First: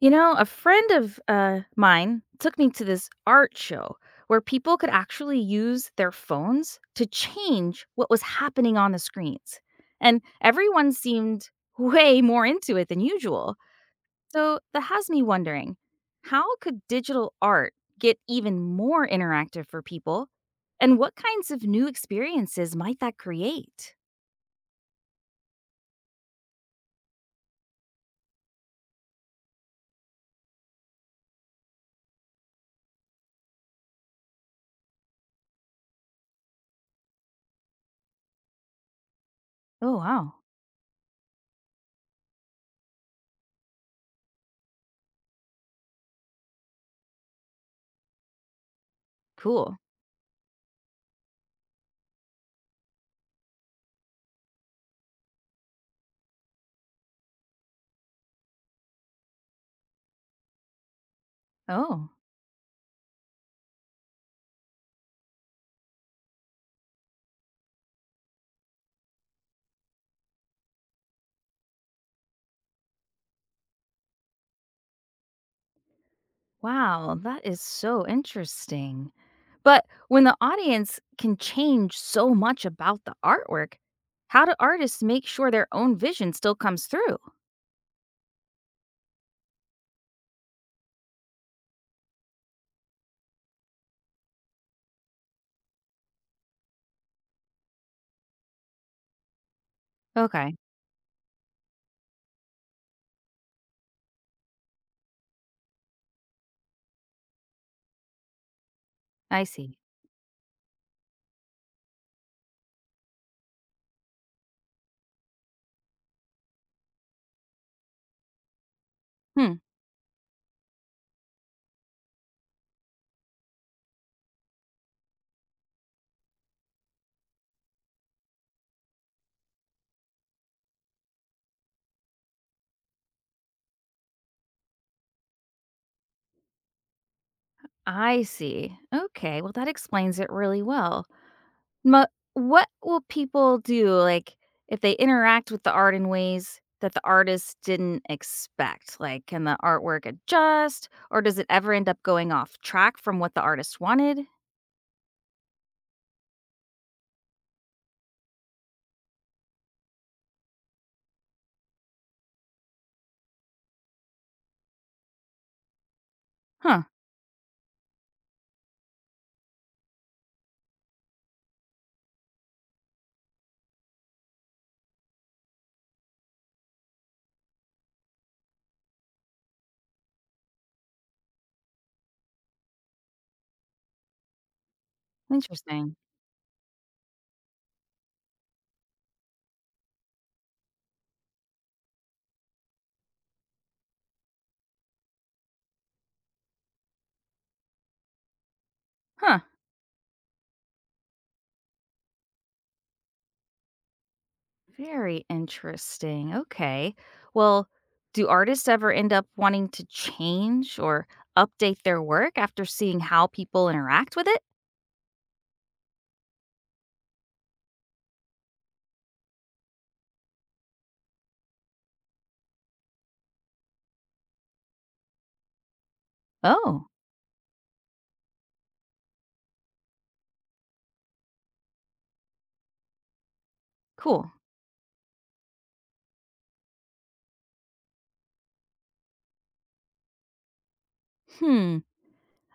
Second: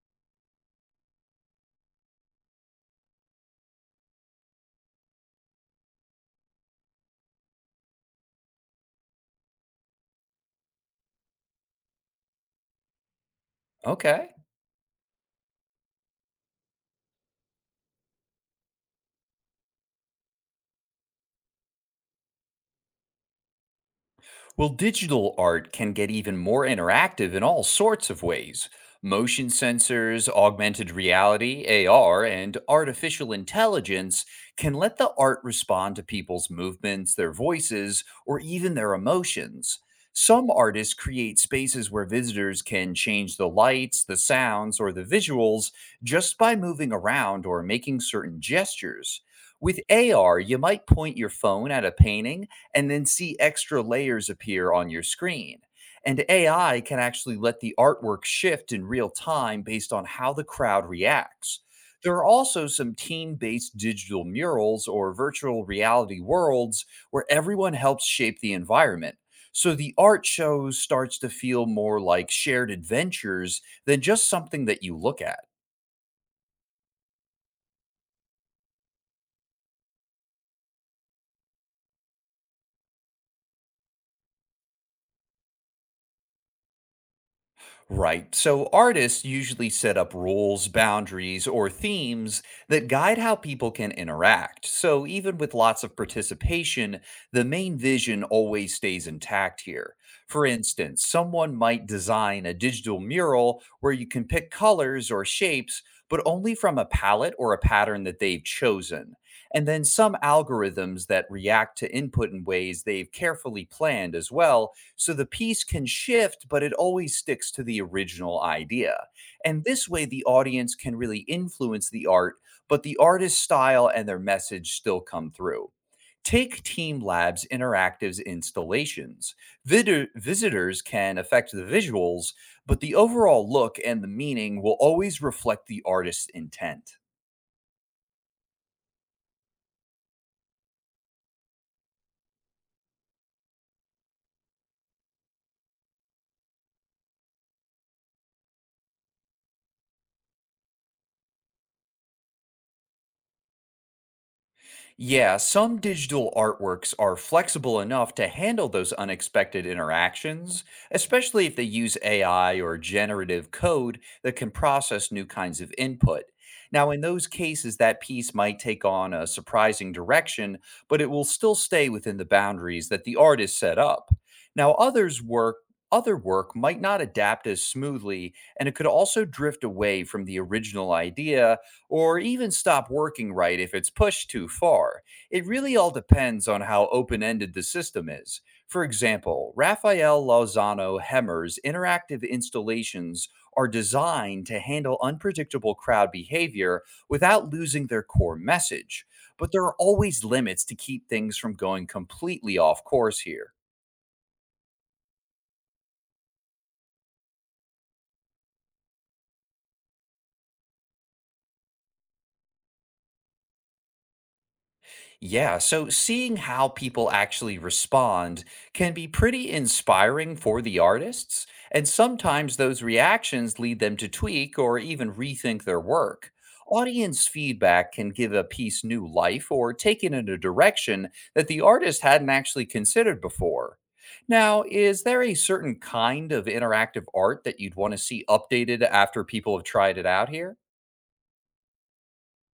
You know, a friend of mine took me to this art show where people could actually use their phones to change what was happening on the screens. And everyone seemed way more into it than usual. Okay. So that has me wondering, how could digital art get even more interactive for people? And what kinds of new experiences might that create? Well, digital art can get even more interactive in all sorts of ways. Motion sensors, augmented reality, AR, and artificial intelligence can let the art respond to people's movements, their voices, or even their emotions. Oh, wow. Some artists create spaces where visitors can change the lights, the sounds, or the visuals just by moving around or making certain gestures. Cool. With AR, you might point your phone at a painting and then see extra layers appear on your screen. And AI can actually let the artwork shift in real time based on how the crowd reacts. Oh. There are also some team based digital murals or virtual reality worlds where everyone helps shape the environment. So the art show starts to feel more like shared adventures than just something that you look at. Wow, that is so interesting. But when the audience can change so much about the artwork, how do artists make sure their own vision still comes through? Right. So artists usually set up rules, boundaries, or themes that guide how people can interact. So even with lots of participation, the main vision always stays intact here. For Okay, instance, someone might design a digital mural where you can pick colors or shapes, but only from a palette or a pattern that they've chosen. I And see. then some algorithms that react to input in ways they've carefully planned as well so the piece can shift, but it always sticks to the original idea. Hmm, And this way, the audience can really influence the art, but the artist's style and their message still come through. Take Team Labs Interactive's installations. Visitors can affect the visuals, but the overall look and the meaning will always reflect the artist's intent. I see. Okay, well, that explains it really well. But what will people do, like, if they interact with the art in ways that the artist didn't expect? Like, can the artwork adjust, or does it ever end up going off track from what the artist wanted? Yeah, some digital artworks are flexible enough to handle those unexpected interactions, especially if they use AI or generative code that can process new kinds of input. Huh. Now, in those cases, that piece might take on a surprising direction, but it will still stay within the boundaries that the artist set up. Now, other work might not adapt as smoothly and it could also drift away from the original idea or even stop working right if it's pushed too far. It really all Interesting. depends on how open ended the system is. For example, Raphael Lozano Hemmer's interactive installations are designed to handle unpredictable crowd behavior without losing their core message. Huh. But there are always limits to keep things from going completely off course here. Very interesting. Okay. Well, do artists ever end up wanting to change or update their work after seeing how people interact with it? Yeah, so seeing how people actually respond can be pretty inspiring for the artists, and sometimes those reactions lead them to tweak or even rethink their work. Oh, Audience feedback can give a piece new life or take it in a direction that the artist hadn't actually considered before. cool. Now, is there a certain kind of interactive art that you'd want to see updated after people have tried it out here? Hmm.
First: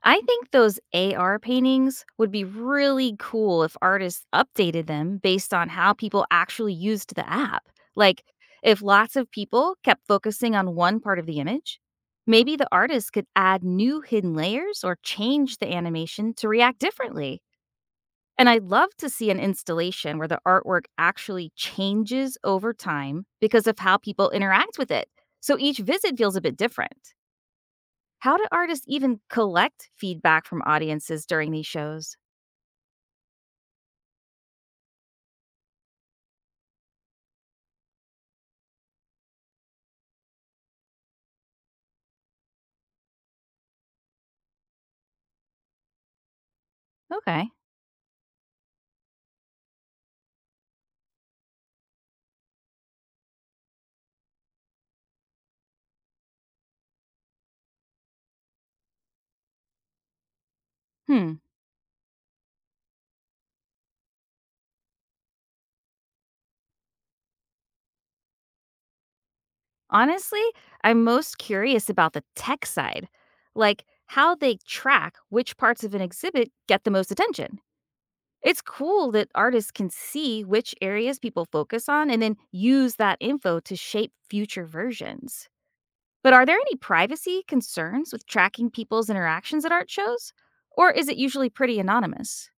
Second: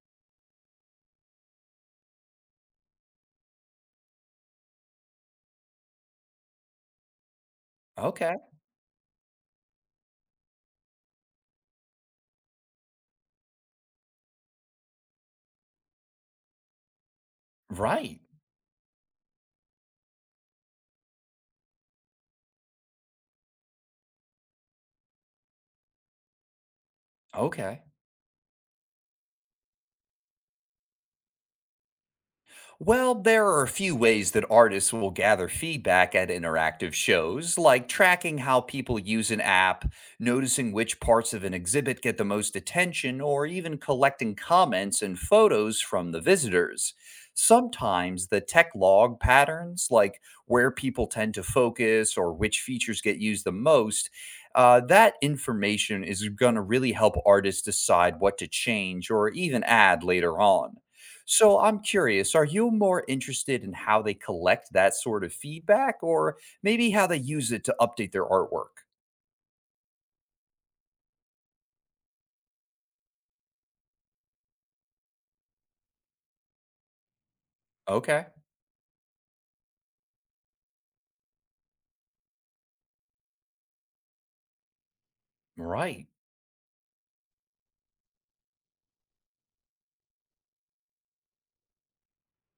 I think those AR paintings would be really cool if artists updated them based on how people actually used the app. Like, Okay, if lots of people kept focusing on one part of the image, maybe the artist could add new hidden layers or change the animation to react differently. right. And I'd love to see an installation where the artwork actually changes over time because of how people interact with it. So each visit feels a bit different. Okay. How do artists even collect feedback from audiences during these shows? Well, there are a few ways that artists will gather feedback at interactive shows, like tracking how people use an app, noticing which parts of an exhibit get the most attention, or even collecting comments and photos from the visitors. Okay. Sometimes the tech log patterns, like where people tend to focus or which features get used the most, that information is going to really help artists decide what to change or even add later on. Hmm. So I'm curious, are you more interested in how they collect that sort of feedback or maybe how they use it to update their artwork? Honestly, I'm most curious about the tech side, like how they track which parts of an exhibit get the most attention. Okay. It's cool that artists can see which areas people focus on and then use that info to shape future versions. Right. But are there any privacy concerns with tracking people's interactions at art shows? Or is it usually pretty anonymous?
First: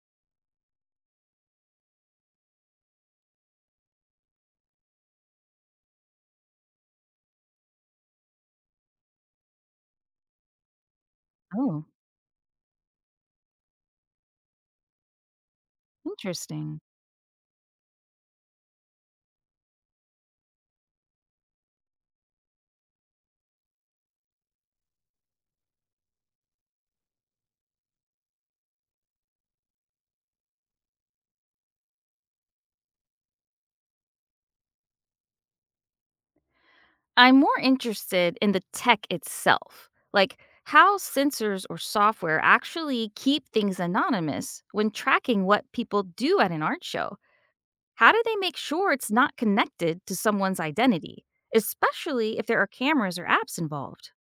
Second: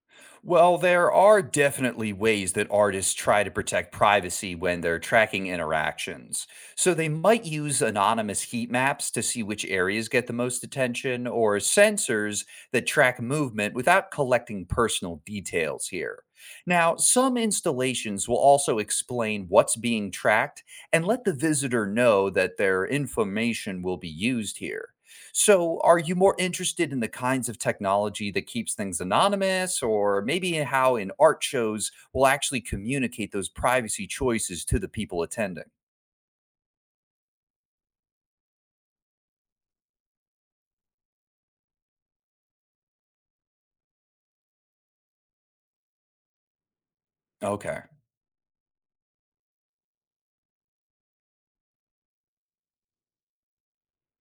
Well, there are definitely ways that artists try to protect privacy when they're tracking interactions. So they might use anonymous heat maps to see which areas get the most attention, or Oh, sensors that track movement without collecting personal details here. interesting. Now, some installations will also explain what's being tracked and let the visitor know that their information will be used here. So, are you more interested in the kinds of technology that keeps things anonymous, or maybe in how in art shows will actually communicate those privacy choices to the people attending? I'm more interested in the tech itself, like how sensors or software actually keep things anonymous when tracking what people do at an art show. Okay. How do they make sure it's not connected to someone's identity, especially if there are cameras or apps involved?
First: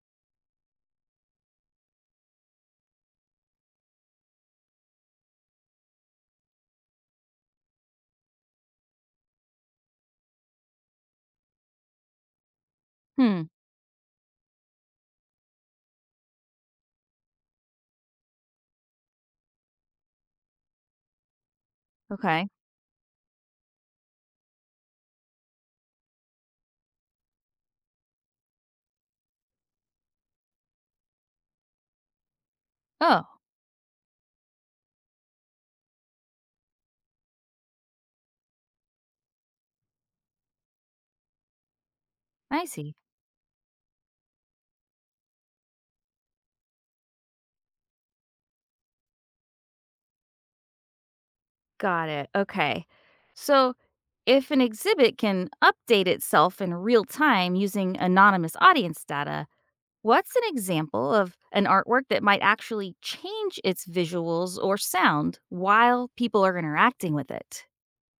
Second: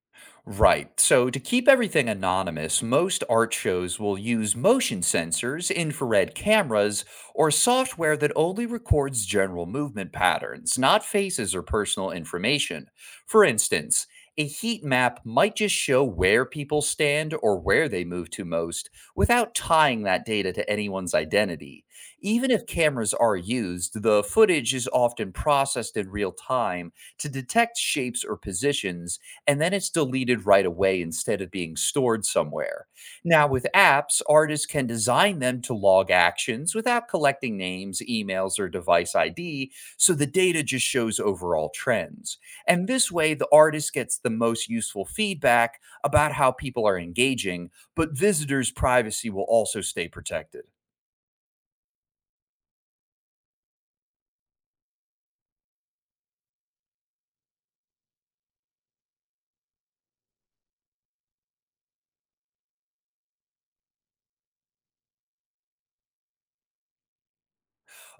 Right. So, to keep everything anonymous, most art shows will use motion sensors, infrared cameras, or software that only records general movement patterns, not faces or personal information. Hmm, For instance, a heat map might just show where people stand or where they move to most without tying that data to anyone's identity. okay. Even if cameras are used, the footage is often processed in real time to detect shapes or positions and then it's deleted right away instead of being stored somewhere. Oh, Now, with apps, artists can design them to log actions without collecting names, emails, or device ID, so the data just shows overall trends. I And see. this way, the artist gets the most useful feedback about how people are engaging, but visitors' privacy will also stay protected. Got it. Okay. So, if an exhibit can update itself in real time using anonymous audience data, what's an example of an artwork that might actually change its visuals or sound while people are interacting with it?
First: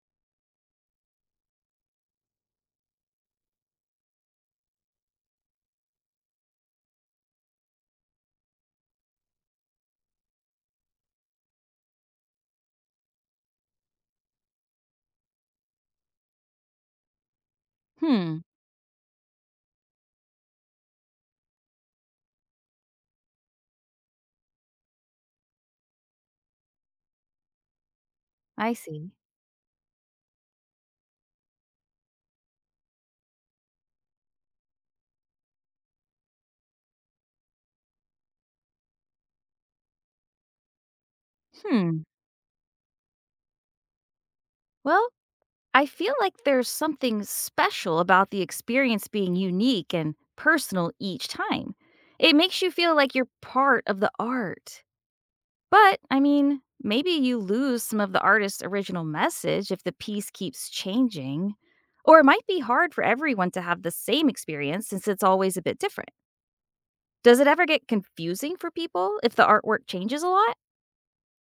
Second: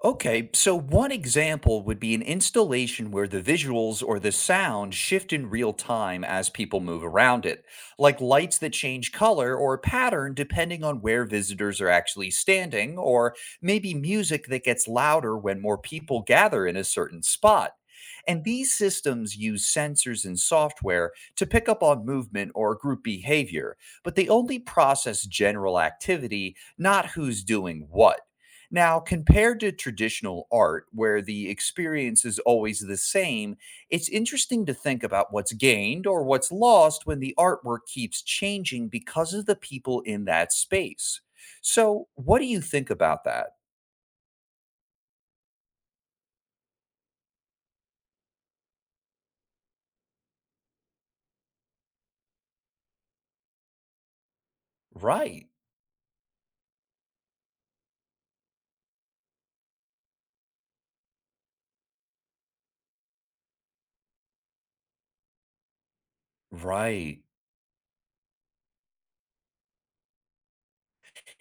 Okay, so one example would be an installation where the visuals or the sound shift in real time as people move around it, like lights that change color or pattern depending on where visitors are actually standing, or maybe music that gets louder when more people gather in a certain spot. Hmm, And these systems use sensors and software to pick up on movement or group behavior, but they only process general activity, not who's doing what. I Now, see. compared to traditional art, where the experience is always the same, it's interesting to think about what's gained or what's lost when the artwork keeps changing because of the people in that space. Hmm. So, what do you think about that? Well, I feel like there's something special about the experience being unique and personal each time. It makes you feel like you're part of the art. Right, But, I mean, maybe you lose some of the artist's original message if the piece keeps changing. Or it might be hard for everyone to have the same experience since it's always a bit different. right. Does it ever get confusing for people if the artwork changes a lot?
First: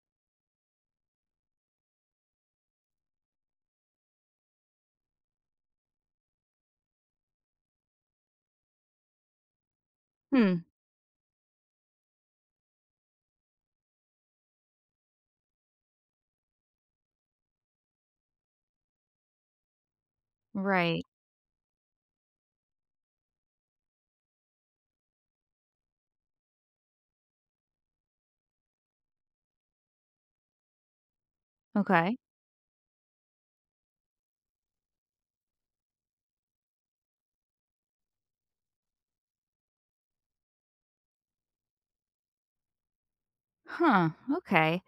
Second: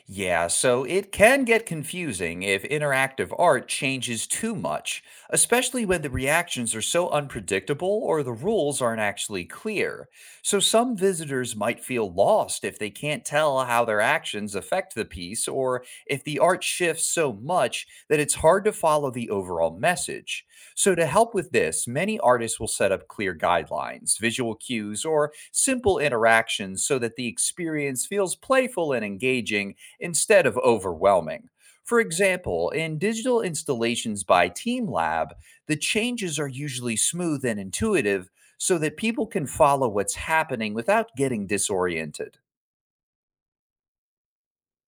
Yeah, so it can get confusing if interactive art changes too much, especially when the reactions are so unpredictable or the rules aren't actually clear. Hmm, So some visitors might feel lost if they can't tell how their actions affect the piece or if the art shifts so much that it's hard to follow the overall message. So right. to help with this, many artists will set up clear guidelines, visual cues, or simple interactions so that the experience feels playful and engaging instead of overwhelming. For Okay. example, in digital installations by TeamLab, the changes are usually smooth and intuitive so that people can follow what's happening without getting disoriented. Huh, okay.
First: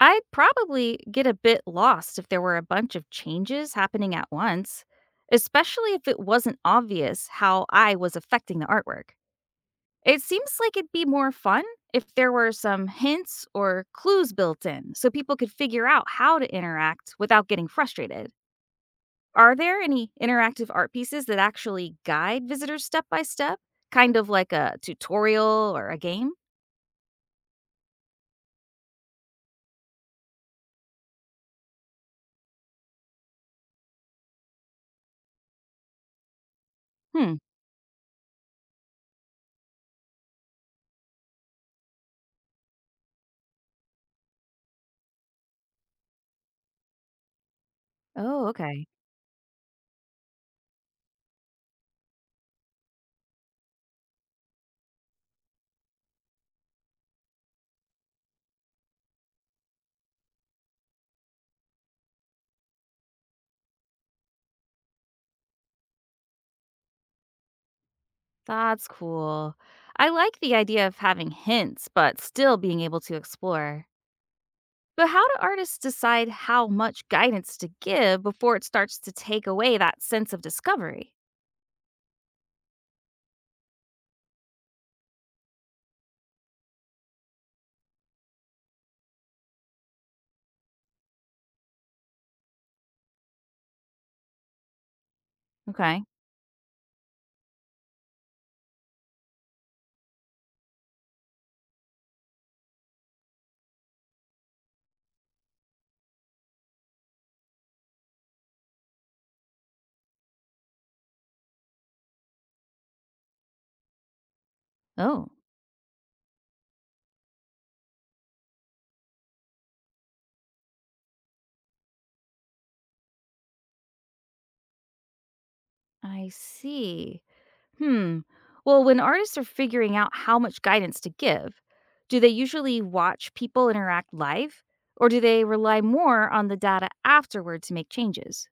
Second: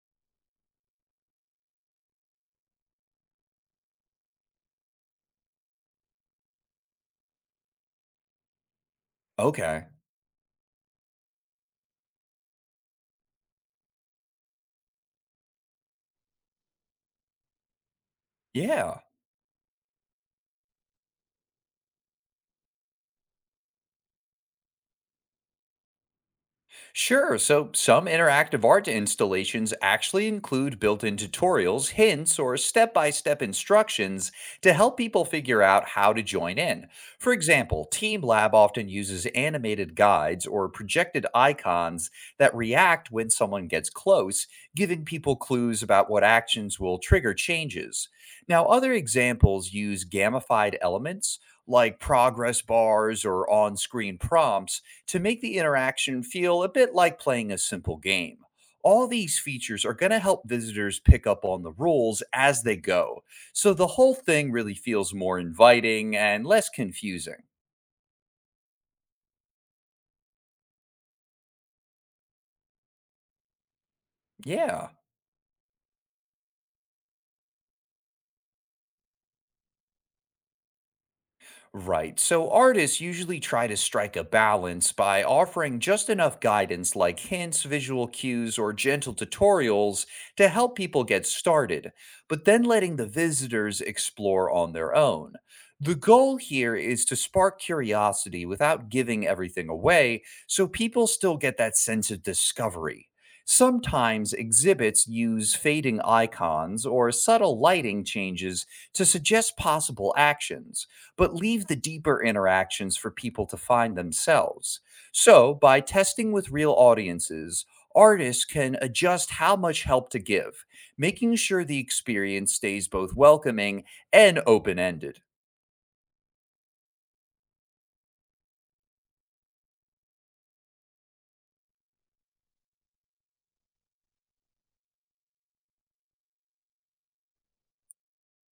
I'd probably get a bit lost if there were a bunch of changes happening at once, especially if it wasn't obvious how I was affecting the artwork. Okay. It seems like it'd be more fun if there were some hints or clues built in so people could figure out how to interact without getting frustrated. Yeah. Are there any interactive art pieces that actually guide visitors step by step, kind of like a tutorial or a game? Sure. So some interactive art installations actually include built in tutorials, hints, or step by step instructions to help people figure out how to join in. For Hmm. example, Team Lab often uses animated guides or projected icons that react when someone gets close, giving people clues about what actions will trigger changes. Oh, Now, okay. other examples use gamified elements like progress bars or on screen prompts to make the interaction feel a bit like playing a simple game. All these features are going to help visitors pick up on the rules as they go, so the whole thing really feels more inviting and less confusing. That's cool. I like the idea of having hints, but still being able to explore. Yeah. But how do artists decide how much guidance to give before it starts to take away that sense of discovery? Right. So artists usually try to strike a balance by offering just enough guidance like hints, visual cues, or gentle tutorials to help people get started, but then letting the visitors explore on their own. The Okay. goal here is to spark curiosity without giving everything away so people still get that sense of discovery. Sometimes exhibits use fading icons or subtle lighting changes to suggest possible actions but leave the deeper interactions for people to find themselves. Oh, So, by testing with real audiences, artists can adjust how much help to give, making sure the experience stays both welcoming and open ended. I see. Hmm. Well, when artists are figuring out how much guidance to give, do they usually watch people interact live or do they rely more on the data afterward to make changes?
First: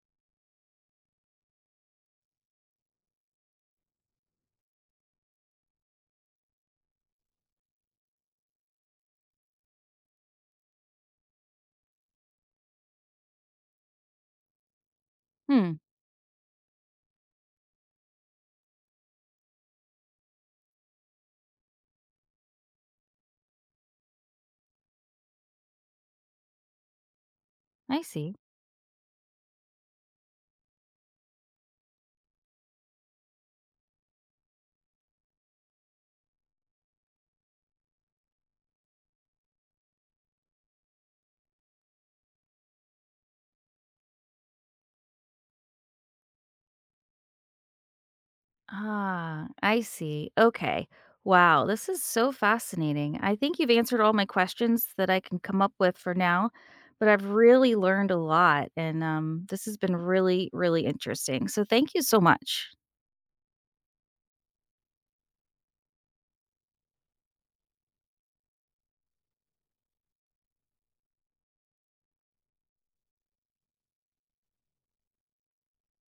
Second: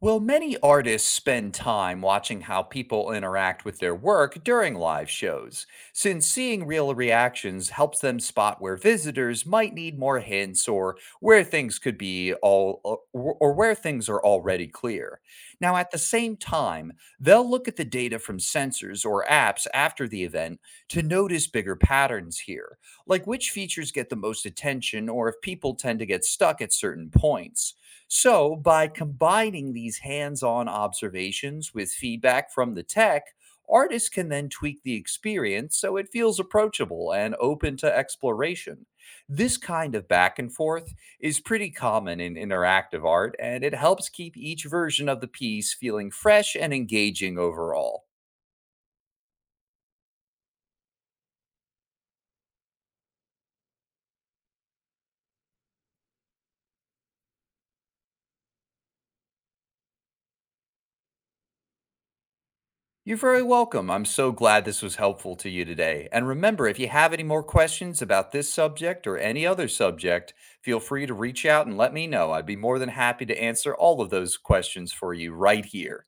Well, many artists spend time watching how people interact with their work during live shows, since seeing real reactions helps them spot where visitors might need more hints or where things could be all or where things are already clear. Hmm, Now, at the same time, they'll look at the data from sensors or apps after the event to notice bigger patterns here, like which features get the most attention or if people tend to get stuck at certain points. I see. So, by combining these hands on observations with feedback from the tech, artists can then tweak the experience so it feels approachable and open to exploration. This kind of back and forth is pretty common in interactive art, and it helps keep each version of the piece feeling fresh and engaging overall. Ah, I see. Okay. Wow, this is so fascinating. I think you've answered all my questions that I can come up with for now, but I've really learned a lot and this has been really, really interesting. So thank you so much. You're very welcome. I'm so glad this was helpful to you today. And remember, if you have any more questions about this subject or any other subject, feel free to reach out and let me know. I'd be more than happy to answer all of those questions for you right here.